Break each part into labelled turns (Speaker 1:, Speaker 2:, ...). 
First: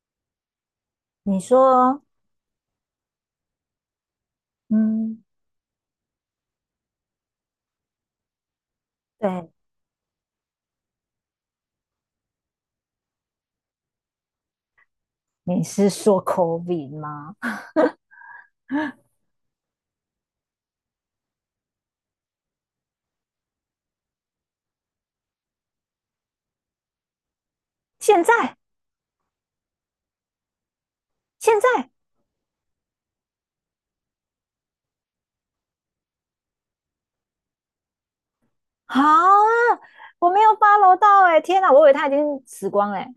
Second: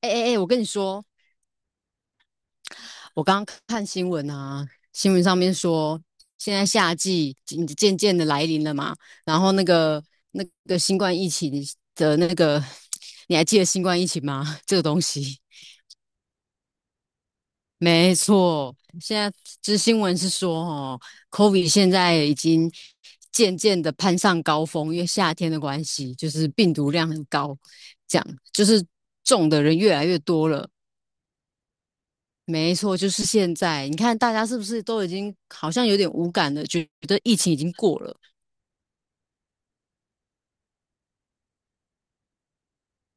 Speaker 1: 哎哎哎，我跟你说，
Speaker 2: 你说，
Speaker 1: 我刚刚看新闻啊，新闻
Speaker 2: 嗯，
Speaker 1: 上面说，现在夏季渐渐的来临了嘛，然
Speaker 2: 对，
Speaker 1: 后那个新冠疫情的那个，你还记得新冠疫情吗？这个东西，
Speaker 2: 你是说 COVID 吗？
Speaker 1: 没错，现在这新闻是说，哦，COVID 现在已经渐渐的攀上高峰，因为夏天的关系，就是病毒量很高，这
Speaker 2: 现
Speaker 1: 样
Speaker 2: 在，
Speaker 1: 就是中的人越来越多了。
Speaker 2: 现在，
Speaker 1: 没错，就是现在。你看，大家是不是都已经好像有点无感了，觉得疫情已经过了？
Speaker 2: 好啊，我没有八楼到哎、天哪，我以为他已经死光哎、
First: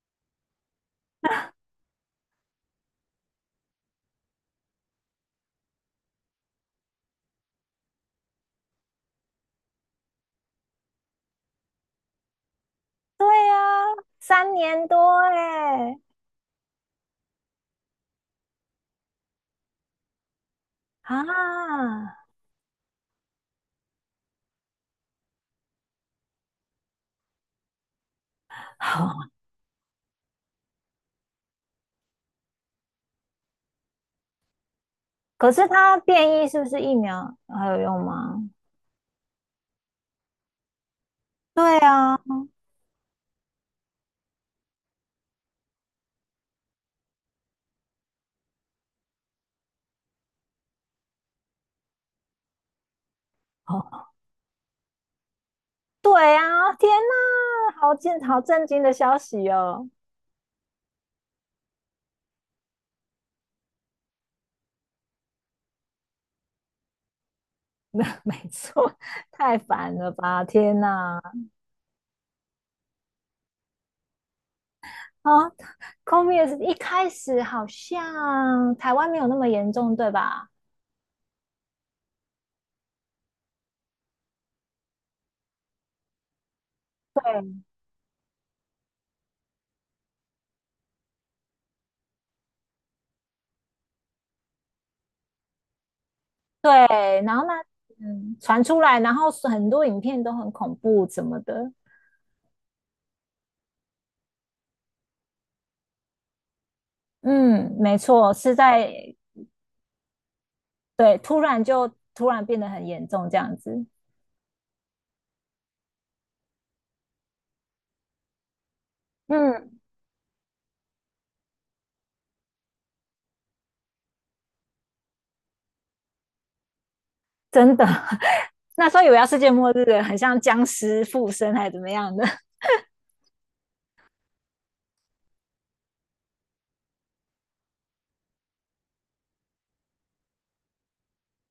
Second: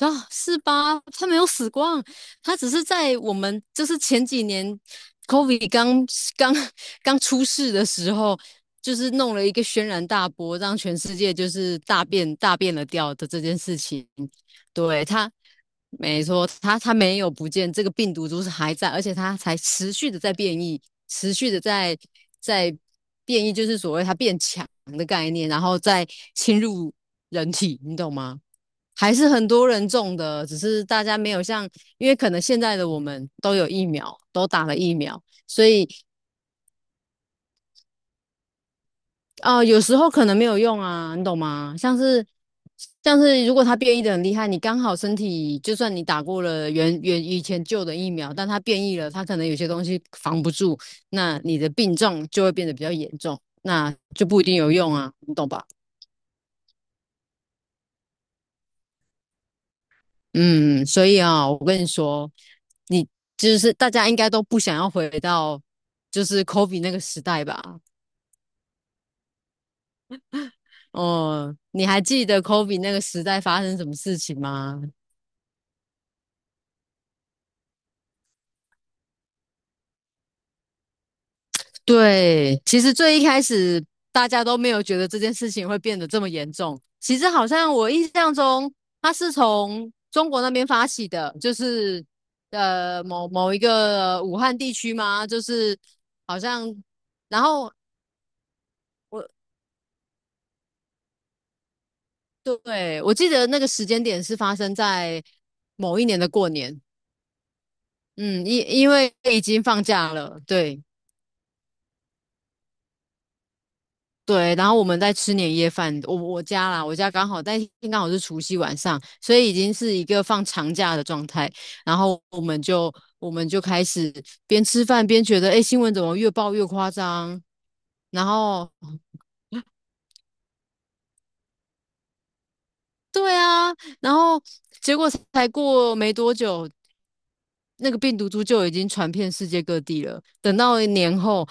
Speaker 1: 啊，是吧？他没有死光，他只是在我们就是前几年 COVID 刚刚出世的时候，就是弄了一个轩然大波，让全世界就是大变了调的
Speaker 2: 对
Speaker 1: 这
Speaker 2: 呀、
Speaker 1: 件事情。
Speaker 2: 3年多
Speaker 1: 对，
Speaker 2: 哎、
Speaker 1: 没错，他没有不见，这个病毒株是还在，而且它才持续的在变异，持续的
Speaker 2: 啊，
Speaker 1: 在在变异，就是所谓它变强的概念，然后再侵入人体，你懂吗？还是
Speaker 2: 好，
Speaker 1: 很多人中的，只是大家没有像，因为可能现在的我们都有疫苗，都打了疫苗，
Speaker 2: 可
Speaker 1: 所
Speaker 2: 是
Speaker 1: 以
Speaker 2: 他变异是不是疫苗还有用吗？
Speaker 1: 有时候可能没有用啊，你懂吗？
Speaker 2: 对
Speaker 1: 像
Speaker 2: 啊，
Speaker 1: 是像是如果它变异的很厉害，你刚好身体就算你打过了以前旧的疫苗，但它变异了，它可能有些东西防不住，那你的病症就会变得比较严重，
Speaker 2: 哦，
Speaker 1: 那就不一定有用啊，你懂吧？
Speaker 2: 对啊，天哪，震惊的消息哦！
Speaker 1: 嗯，所以啊，我跟你说，你就是大家应该都不想要回到就是 Kobe 那个时代吧？
Speaker 2: 没错，太烦了吧！天哪，
Speaker 1: 哦，你还记得 Kobe 那个时代发生什么事情吗？
Speaker 2: 啊 c o m i 也 s 一开始好像台湾没有那么严重，对吧？
Speaker 1: 对，其实最一开始大家都没有觉得这件事情会变得这么严重。其实好
Speaker 2: 对，
Speaker 1: 像我印象中，它是从中国那边发起的，就是某一个武汉地区嘛，就是好像，
Speaker 2: 对，然
Speaker 1: 然
Speaker 2: 后那
Speaker 1: 后
Speaker 2: 传出来，然
Speaker 1: 我，
Speaker 2: 后很多影片都很恐怖什么的。
Speaker 1: 对，我记得那个时间点是发生在某一年的过年，
Speaker 2: 嗯，没错，
Speaker 1: 嗯，
Speaker 2: 是
Speaker 1: 因因
Speaker 2: 在
Speaker 1: 为已经放假了，对
Speaker 2: 对，突然变得很严重这样子。
Speaker 1: 对，然后我们在吃年夜饭，我家啦，我家刚好是除夕晚上，所以已
Speaker 2: 嗯，
Speaker 1: 经是一个放长假的状态，然后我们就开始边吃饭边觉得，哎，新闻怎么越报越夸张，
Speaker 2: 真的，
Speaker 1: 然 后
Speaker 2: 那时候以为要世界 末日了，很像僵尸附身还是怎么样的。
Speaker 1: 对啊，然后结果才过没多久，那个病毒株就已经传遍世界各地了。等到年后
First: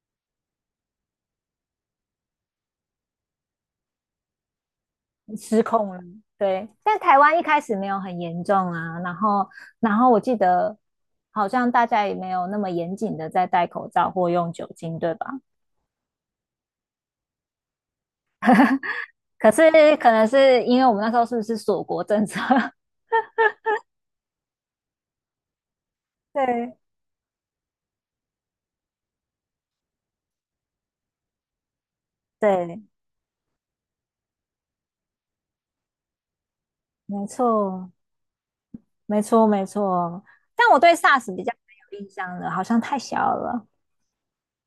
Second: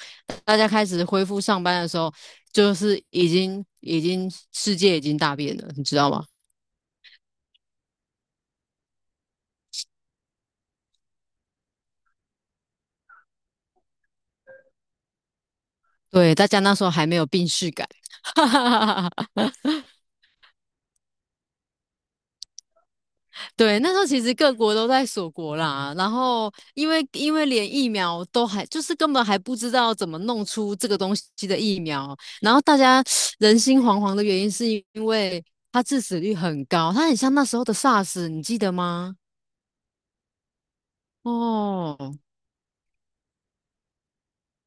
Speaker 1: 大家开始恢复上班的时候，就是已经世界已经大变
Speaker 2: 失
Speaker 1: 了，你
Speaker 2: 控
Speaker 1: 知
Speaker 2: 了。
Speaker 1: 道吗？
Speaker 2: 对，但台湾一开始没有很严重啊，然后我记得好像大家也没有那么严谨的在戴口罩或用酒精，对吧？
Speaker 1: 对，大家那时候还没有病逝感。哈，
Speaker 2: 可是可能是因为我们那时候是不是锁国政策？
Speaker 1: 对，那时候其实各国都在锁国啦，然 后
Speaker 2: 对，
Speaker 1: 因为连疫苗都还就是根本还不知道怎么弄出这个东西的疫苗，然后大
Speaker 2: 对，
Speaker 1: 家人心惶惶的原因是因为它致死率很高，它很
Speaker 2: 没
Speaker 1: 像那时候的
Speaker 2: 错，
Speaker 1: SARS，你记得吗？
Speaker 2: 没错，没错。但我对 SARS 比较没有印
Speaker 1: 哦，
Speaker 2: 象了，好像太小了。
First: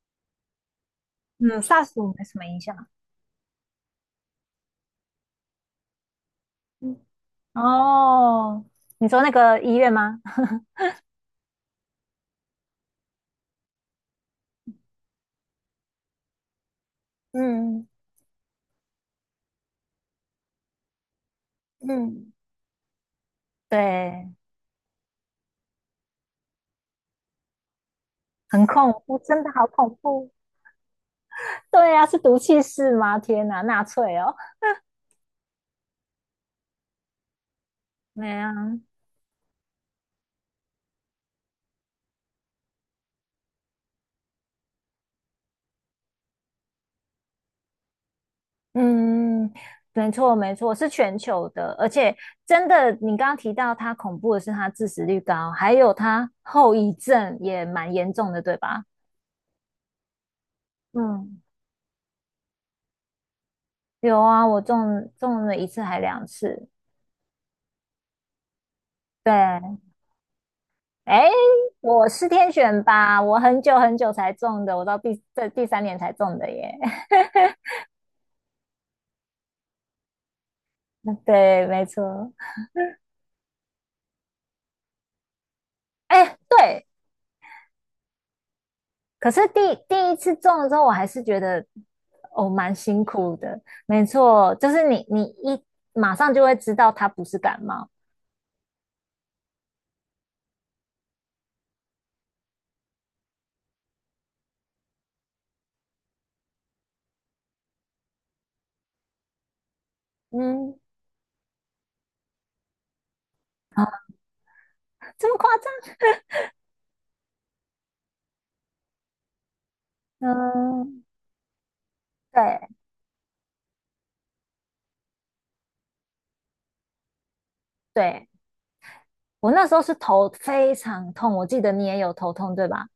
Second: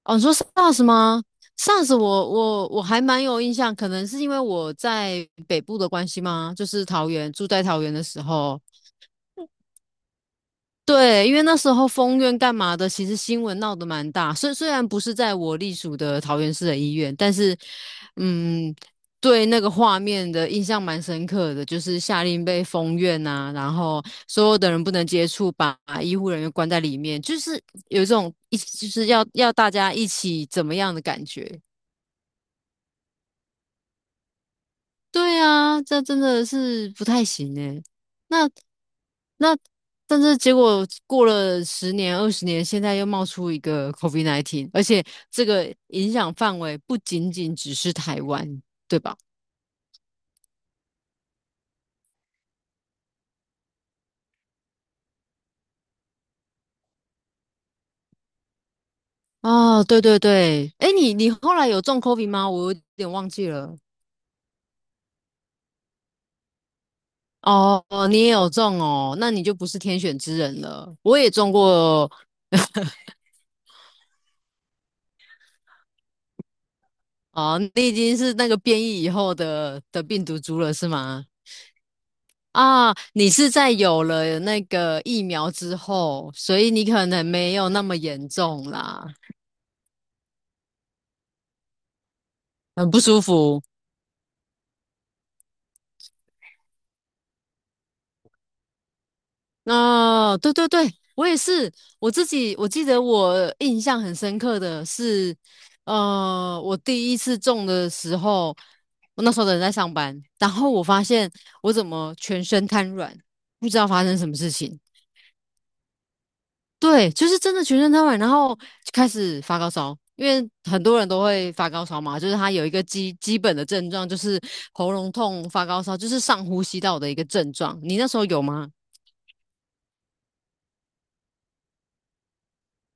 Speaker 1: 哦，你说 SARS 吗
Speaker 2: 嗯，SARS
Speaker 1: ？SARS
Speaker 2: 我没
Speaker 1: 我
Speaker 2: 什么印
Speaker 1: 我我
Speaker 2: 象。
Speaker 1: 还蛮有印象，可能是因为我在北部的关系吗？就是
Speaker 2: 嗯
Speaker 1: 桃园，住在桃园的时候，
Speaker 2: 哦，你说那个医院吗？
Speaker 1: 对，因为那时候封院干嘛的，其实新闻闹得蛮大。虽然不是在我隶属的桃园市的医院，但是，
Speaker 2: 嗯
Speaker 1: 嗯，对那个画面的印象蛮深刻的，就是下
Speaker 2: 嗯，
Speaker 1: 令被封院啊，然后
Speaker 2: 对，
Speaker 1: 所有的人不能接触，把医护人员关在里面，就是有一种一
Speaker 2: 很
Speaker 1: 起就
Speaker 2: 恐
Speaker 1: 是
Speaker 2: 怖，
Speaker 1: 要
Speaker 2: 真
Speaker 1: 要
Speaker 2: 的好
Speaker 1: 大家
Speaker 2: 恐
Speaker 1: 一
Speaker 2: 怖。
Speaker 1: 起怎么样的感觉。
Speaker 2: 对啊，是毒气室吗？天哪，纳粹哦。
Speaker 1: 对啊，这真的是不太行诶。
Speaker 2: 没
Speaker 1: 那
Speaker 2: 啊，
Speaker 1: 那但是结果过了十年、20年，现在又冒出一个 COVID-19，而且这个影响范围不仅仅只是台湾，对吧？
Speaker 2: 嗯，没错没错，是全球的，而且真的，你刚刚提到它恐怖的是它致死率高，还有它后遗症也蛮严重的，对吧？
Speaker 1: 哦，对对对，哎，你
Speaker 2: 嗯，
Speaker 1: 后来有中 COVID 吗？我有点忘记了。
Speaker 2: 有啊，我中了一次还两次。
Speaker 1: 哦，你也有中哦，那你就不是
Speaker 2: 对，
Speaker 1: 天选之人了。我
Speaker 2: 哎，
Speaker 1: 也中
Speaker 2: 我
Speaker 1: 过
Speaker 2: 是天选吧？我很久很久才中的，我到第三年才中的耶。
Speaker 1: 哦，你已经是那个变异以后的病毒株了，是吗？
Speaker 2: 对，没错。
Speaker 1: 啊，你是在有了那个疫苗之后，
Speaker 2: 哎，
Speaker 1: 所以你
Speaker 2: 对，
Speaker 1: 可能没有那么严重啦，
Speaker 2: 可是第一次种了之候，我还是觉得哦蛮
Speaker 1: 很不
Speaker 2: 辛
Speaker 1: 舒
Speaker 2: 苦的。
Speaker 1: 服。
Speaker 2: 没错，就是你一马上就会知道它不是感冒，
Speaker 1: 哦，对对对，我也是，我自己我记得我印象很深刻的是，我第一次种的时候，我那时候的人在上班，然后
Speaker 2: 嗯，
Speaker 1: 我发现我怎么全身瘫软，不知道
Speaker 2: 啊，
Speaker 1: 发生什么事情。
Speaker 2: 这么夸张？
Speaker 1: 对，就是真的全身瘫痪，然后就开始发高烧，因为很多
Speaker 2: 嗯，
Speaker 1: 人都会发高烧嘛，就是他有
Speaker 2: 对
Speaker 1: 一个基本的症状，就是喉咙痛、发高烧，就是上呼吸道的一个症状。你那时候
Speaker 2: 对，
Speaker 1: 有吗？
Speaker 2: 我那时候是头非常痛，我记得你也有头痛对吧？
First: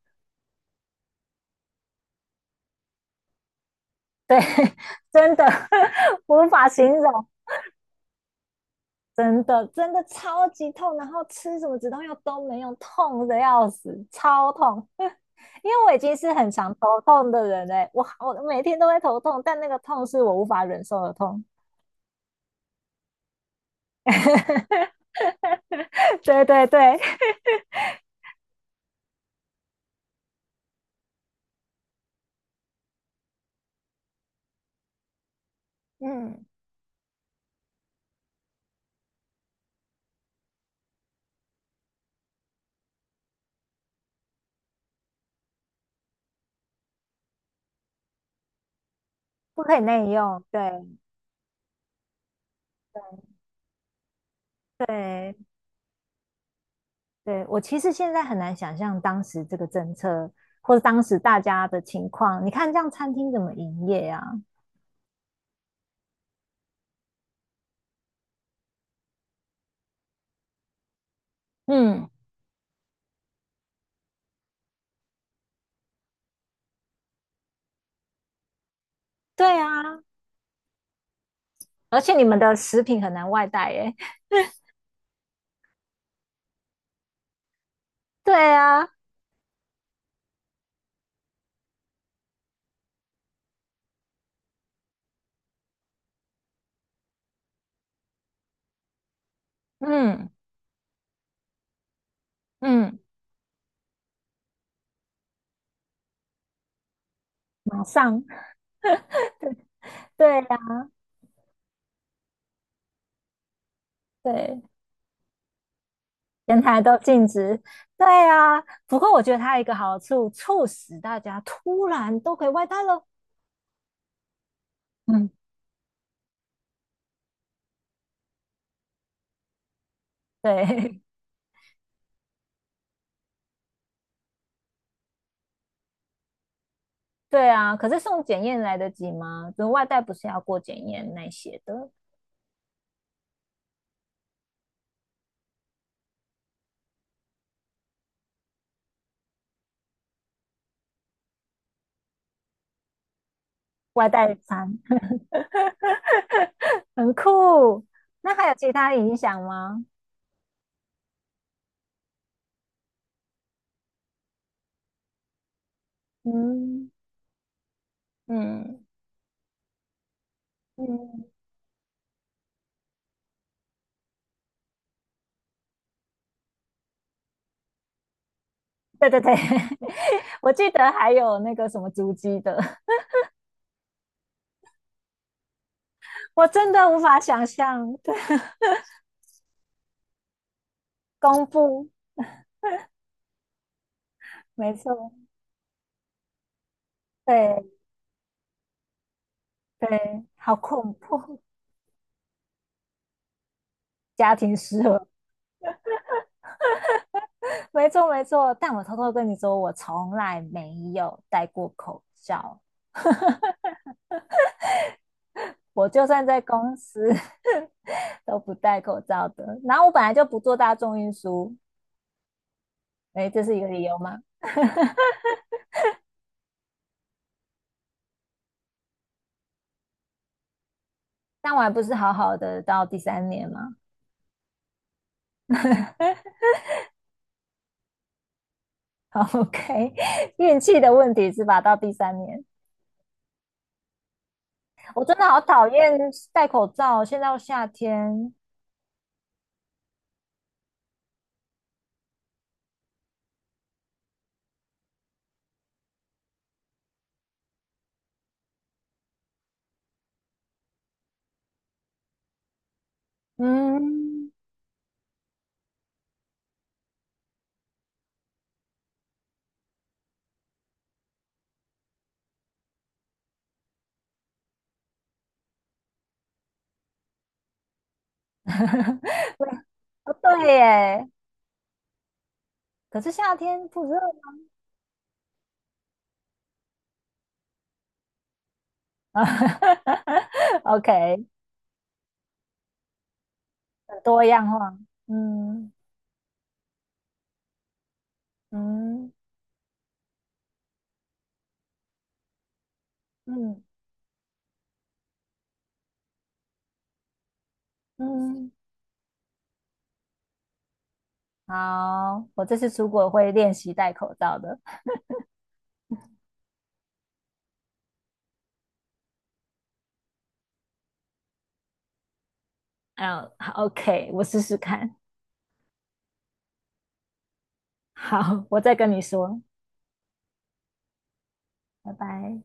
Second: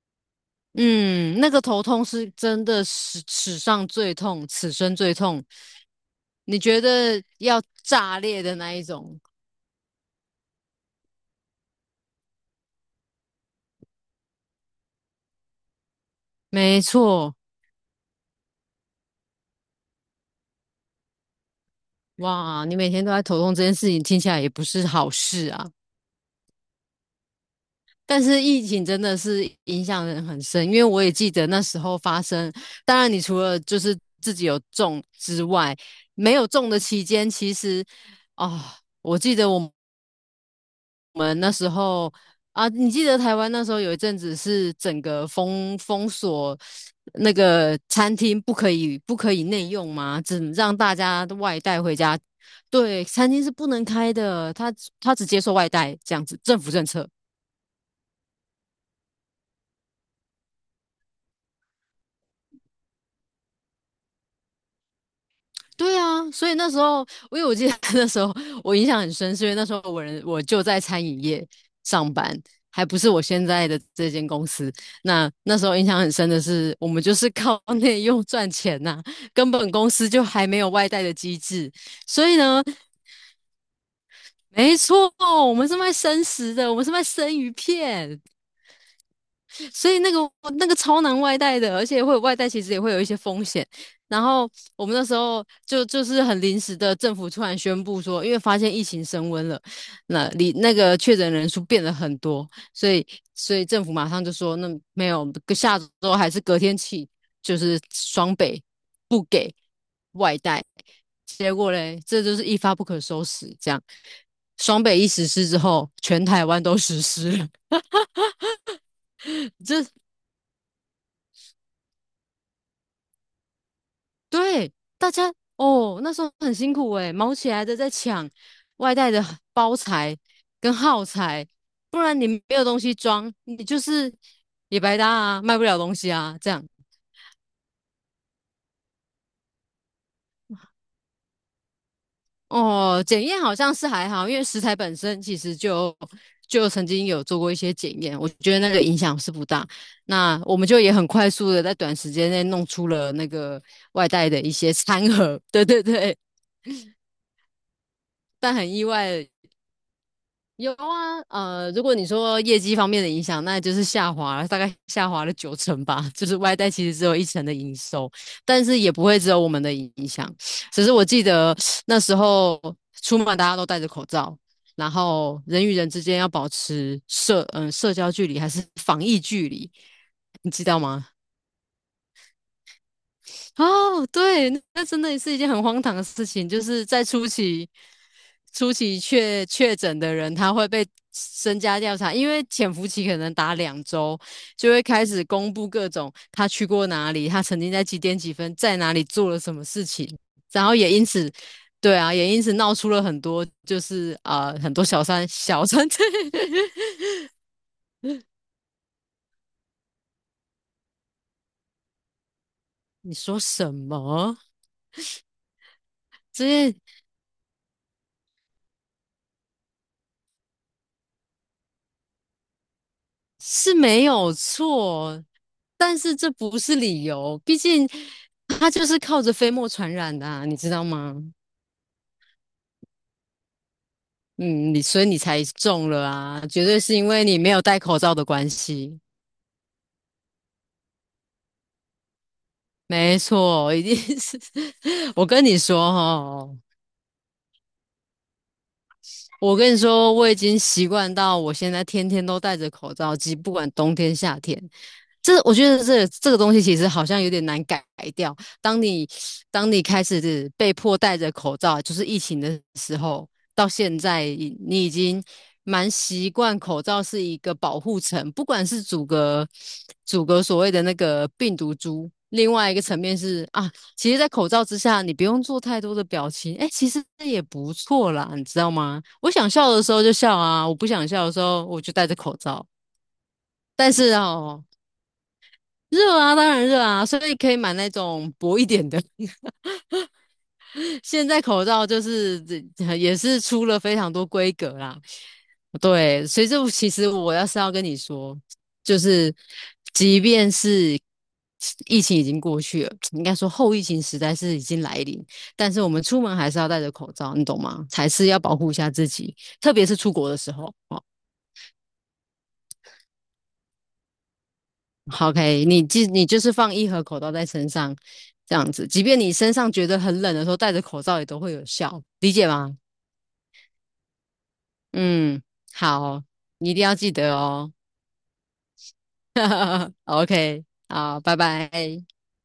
Speaker 1: 嗯，那个头痛是真的史上最
Speaker 2: 对，
Speaker 1: 痛，此 生最
Speaker 2: 真
Speaker 1: 痛。
Speaker 2: 的 无
Speaker 1: 你
Speaker 2: 法
Speaker 1: 觉
Speaker 2: 形
Speaker 1: 得
Speaker 2: 容，
Speaker 1: 要炸裂的那一种？
Speaker 2: 真的真的超级痛，然后吃什么止痛药都没用，痛的要死，超痛。因为我已经是很常
Speaker 1: 没
Speaker 2: 头痛
Speaker 1: 错，
Speaker 2: 的人嘞，我每天都会头痛，但那个痛是我无法忍受的痛。
Speaker 1: 哇，你每天都在头痛这件事情，听起来也不是好 事啊。
Speaker 2: 对对对，
Speaker 1: 但是疫情真的是影响人很深，因为我也记得那时候发生。当然，你除了就是自己有中之外，没
Speaker 2: 嗯，
Speaker 1: 有中的期间，其实啊、我记得我们那时候啊，你记得台湾那时候有一阵子是整个封锁那个餐厅不可以
Speaker 2: 不
Speaker 1: 内
Speaker 2: 可以
Speaker 1: 用
Speaker 2: 内
Speaker 1: 吗？只
Speaker 2: 用。
Speaker 1: 能让
Speaker 2: 对
Speaker 1: 大家外带回家。对，餐厅是不能开的，他只
Speaker 2: 对
Speaker 1: 接受外带这样子，政府政策。
Speaker 2: 对，我其实现在很难想象当时这个政策或者当时大家的情况。你看这样餐厅怎么营业啊？
Speaker 1: 对啊，所以那时候，因为我记得 那时候我印象很深，是因为那时候我就在餐饮业
Speaker 2: 嗯
Speaker 1: 上班，还不是我现在的这间公司。那时候印象很深的是，我们就是靠内用赚钱呐、
Speaker 2: 对
Speaker 1: 根本公
Speaker 2: 啊，
Speaker 1: 司就还没有外带的机制。
Speaker 2: 而且你
Speaker 1: 所以
Speaker 2: 们的
Speaker 1: 呢，
Speaker 2: 食品很难外带耶。
Speaker 1: 没错，我们是卖生食的，我们是卖生鱼片。
Speaker 2: 对啊，
Speaker 1: 所以那个超难外带的，而且会有外带，其实也会有一些风险。然后我们那时候就是很临时的，政府突然宣布说，因为发现疫情升温了，那
Speaker 2: 嗯
Speaker 1: 里那个确诊人数变了很多，所
Speaker 2: 嗯，
Speaker 1: 以所以政府马上就说，那没有，下周还是隔天起，就是
Speaker 2: 马上。
Speaker 1: 双北不给
Speaker 2: 对
Speaker 1: 外
Speaker 2: 呀、
Speaker 1: 带。结果嘞，这就是一发不可收拾，这样。
Speaker 2: 对。
Speaker 1: 双北一实施之后，全台
Speaker 2: 前
Speaker 1: 湾都
Speaker 2: 台都
Speaker 1: 实
Speaker 2: 禁
Speaker 1: 施了，
Speaker 2: 止。对啊，不过我觉得它有一个
Speaker 1: 这
Speaker 2: 好处，促使大家突然都可以外带了。
Speaker 1: 对，大
Speaker 2: 嗯，
Speaker 1: 家哦，那时候很辛苦诶，忙起来的在抢外带的包材跟
Speaker 2: 对
Speaker 1: 耗材，不然你没有东西装，你就是也白搭啊，卖不了东西啊，这样。
Speaker 2: 对啊。可是送检验来得及吗？就外带不是要过检验那些的，
Speaker 1: 哦，检验好像是还好，因为食材本身其实就曾经有做过一些检验，我觉得那个影响是不大。那我们就也很快速的在短时间内弄出了那个外
Speaker 2: 外
Speaker 1: 带
Speaker 2: 带
Speaker 1: 的一些
Speaker 2: 餐
Speaker 1: 餐盒，对对对，
Speaker 2: 很酷。那还
Speaker 1: 但
Speaker 2: 有
Speaker 1: 很
Speaker 2: 其
Speaker 1: 意
Speaker 2: 他影
Speaker 1: 外。
Speaker 2: 响吗？
Speaker 1: 有啊，如果你说业绩方面的影响，那就是下滑了，大概下滑了九成吧。就是外带其
Speaker 2: 嗯
Speaker 1: 实只有一成的营收，但是
Speaker 2: 嗯，
Speaker 1: 也不会只有我们的影响。只是我记
Speaker 2: 嗯，
Speaker 1: 得那时候出门大家都戴着口罩，然后人与人之间要保持社交距离还是防
Speaker 2: 对
Speaker 1: 疫
Speaker 2: 对对，
Speaker 1: 距离，你
Speaker 2: 我
Speaker 1: 知
Speaker 2: 记
Speaker 1: 道
Speaker 2: 得
Speaker 1: 吗？
Speaker 2: 还有那个什么足迹的，
Speaker 1: 哦，对，那那真的是一件很荒唐的事
Speaker 2: 我
Speaker 1: 情，就
Speaker 2: 真
Speaker 1: 是
Speaker 2: 的无
Speaker 1: 在
Speaker 2: 法
Speaker 1: 初
Speaker 2: 想
Speaker 1: 期，
Speaker 2: 象。对，
Speaker 1: 初期确诊的人，他会被
Speaker 2: 公
Speaker 1: 身家
Speaker 2: 布，
Speaker 1: 调查，因为潜伏期可能打2周，就
Speaker 2: 没
Speaker 1: 会开
Speaker 2: 错，
Speaker 1: 始公布各种他去过哪里，他曾经
Speaker 2: 对。
Speaker 1: 在几点几分在哪里做了什么事情，
Speaker 2: 对，好
Speaker 1: 然后也
Speaker 2: 恐
Speaker 1: 因此，
Speaker 2: 怖，
Speaker 1: 对啊，也因此闹出了很多，就是
Speaker 2: 家
Speaker 1: 啊、
Speaker 2: 庭
Speaker 1: 很
Speaker 2: 失
Speaker 1: 多小
Speaker 2: 和，
Speaker 1: 三小三，
Speaker 2: 没错没错。但我偷偷跟你说，我从来没有戴过口罩，
Speaker 1: 你说什 么？
Speaker 2: 我就算在
Speaker 1: 这些
Speaker 2: 公司 都不戴口罩的。然后我本来就不坐大众运输，哎，这是一个
Speaker 1: 是
Speaker 2: 理由
Speaker 1: 没
Speaker 2: 吗？
Speaker 1: 有错，但是这不是理由，毕竟它就是靠着飞沫传染的啊，你知道吗？
Speaker 2: 但我还不是好好的到第三年吗？
Speaker 1: 嗯，所以你才中了 啊，绝对是因为你没有戴口罩的关系。
Speaker 2: 好，OK，运气的问题是吧？到第三年，
Speaker 1: 没错，一定是。
Speaker 2: 我 真
Speaker 1: 我
Speaker 2: 的好
Speaker 1: 跟你
Speaker 2: 讨
Speaker 1: 说
Speaker 2: 厌戴
Speaker 1: 哈、
Speaker 2: 口罩。现在又夏天，
Speaker 1: 我跟你说，我已经习惯到我现在天天都戴着口罩，即不管冬天夏天。这我觉得这个东西其实好像有点难改掉。当你当你开始是被迫戴着口罩，就是疫情的时候，到现在
Speaker 2: 嗯，
Speaker 1: 你已经蛮习惯口罩是一个保护层，不管是阻隔所谓的那个病毒株，另外一个层面是啊，其实，在口罩之下，你不用做太多的表情，哎、其实也不错啦，你知道吗？我想笑的时候就 笑
Speaker 2: 对
Speaker 1: 啊，我不想
Speaker 2: 耶，
Speaker 1: 笑的时候我就戴着口罩。
Speaker 2: 可是夏天不
Speaker 1: 但
Speaker 2: 热
Speaker 1: 是
Speaker 2: 吗
Speaker 1: 哦，热啊，当然热啊，所以可以买那种薄一点的，
Speaker 2: ？OK，
Speaker 1: 现在口罩就是这也是出了非
Speaker 2: 很
Speaker 1: 常多
Speaker 2: 多样
Speaker 1: 规格
Speaker 2: 化。
Speaker 1: 啦。
Speaker 2: 嗯
Speaker 1: 对，所以这其实我是要跟你说，就
Speaker 2: 嗯
Speaker 1: 是即便是疫情已经过去了，应该说
Speaker 2: 嗯
Speaker 1: 后疫情时代是已经来临，但是我们出门还是要戴着口罩，你懂吗？才是要
Speaker 2: 嗯，
Speaker 1: 保护一下自己，特别是出国的时候。哦，
Speaker 2: 好，我这次出国会练习戴口罩的。
Speaker 1: 好，OK，你就是放一盒口罩在身上，这样子，即便你身上觉得很冷的时候，戴着口罩也都会有效，理解吗？
Speaker 2: 嗯好，OK，我试试看。
Speaker 1: 嗯，好，你一定要记得哦。
Speaker 2: 好，我再跟你说，
Speaker 1: OK，好，拜
Speaker 2: 拜
Speaker 1: 拜。
Speaker 2: 拜。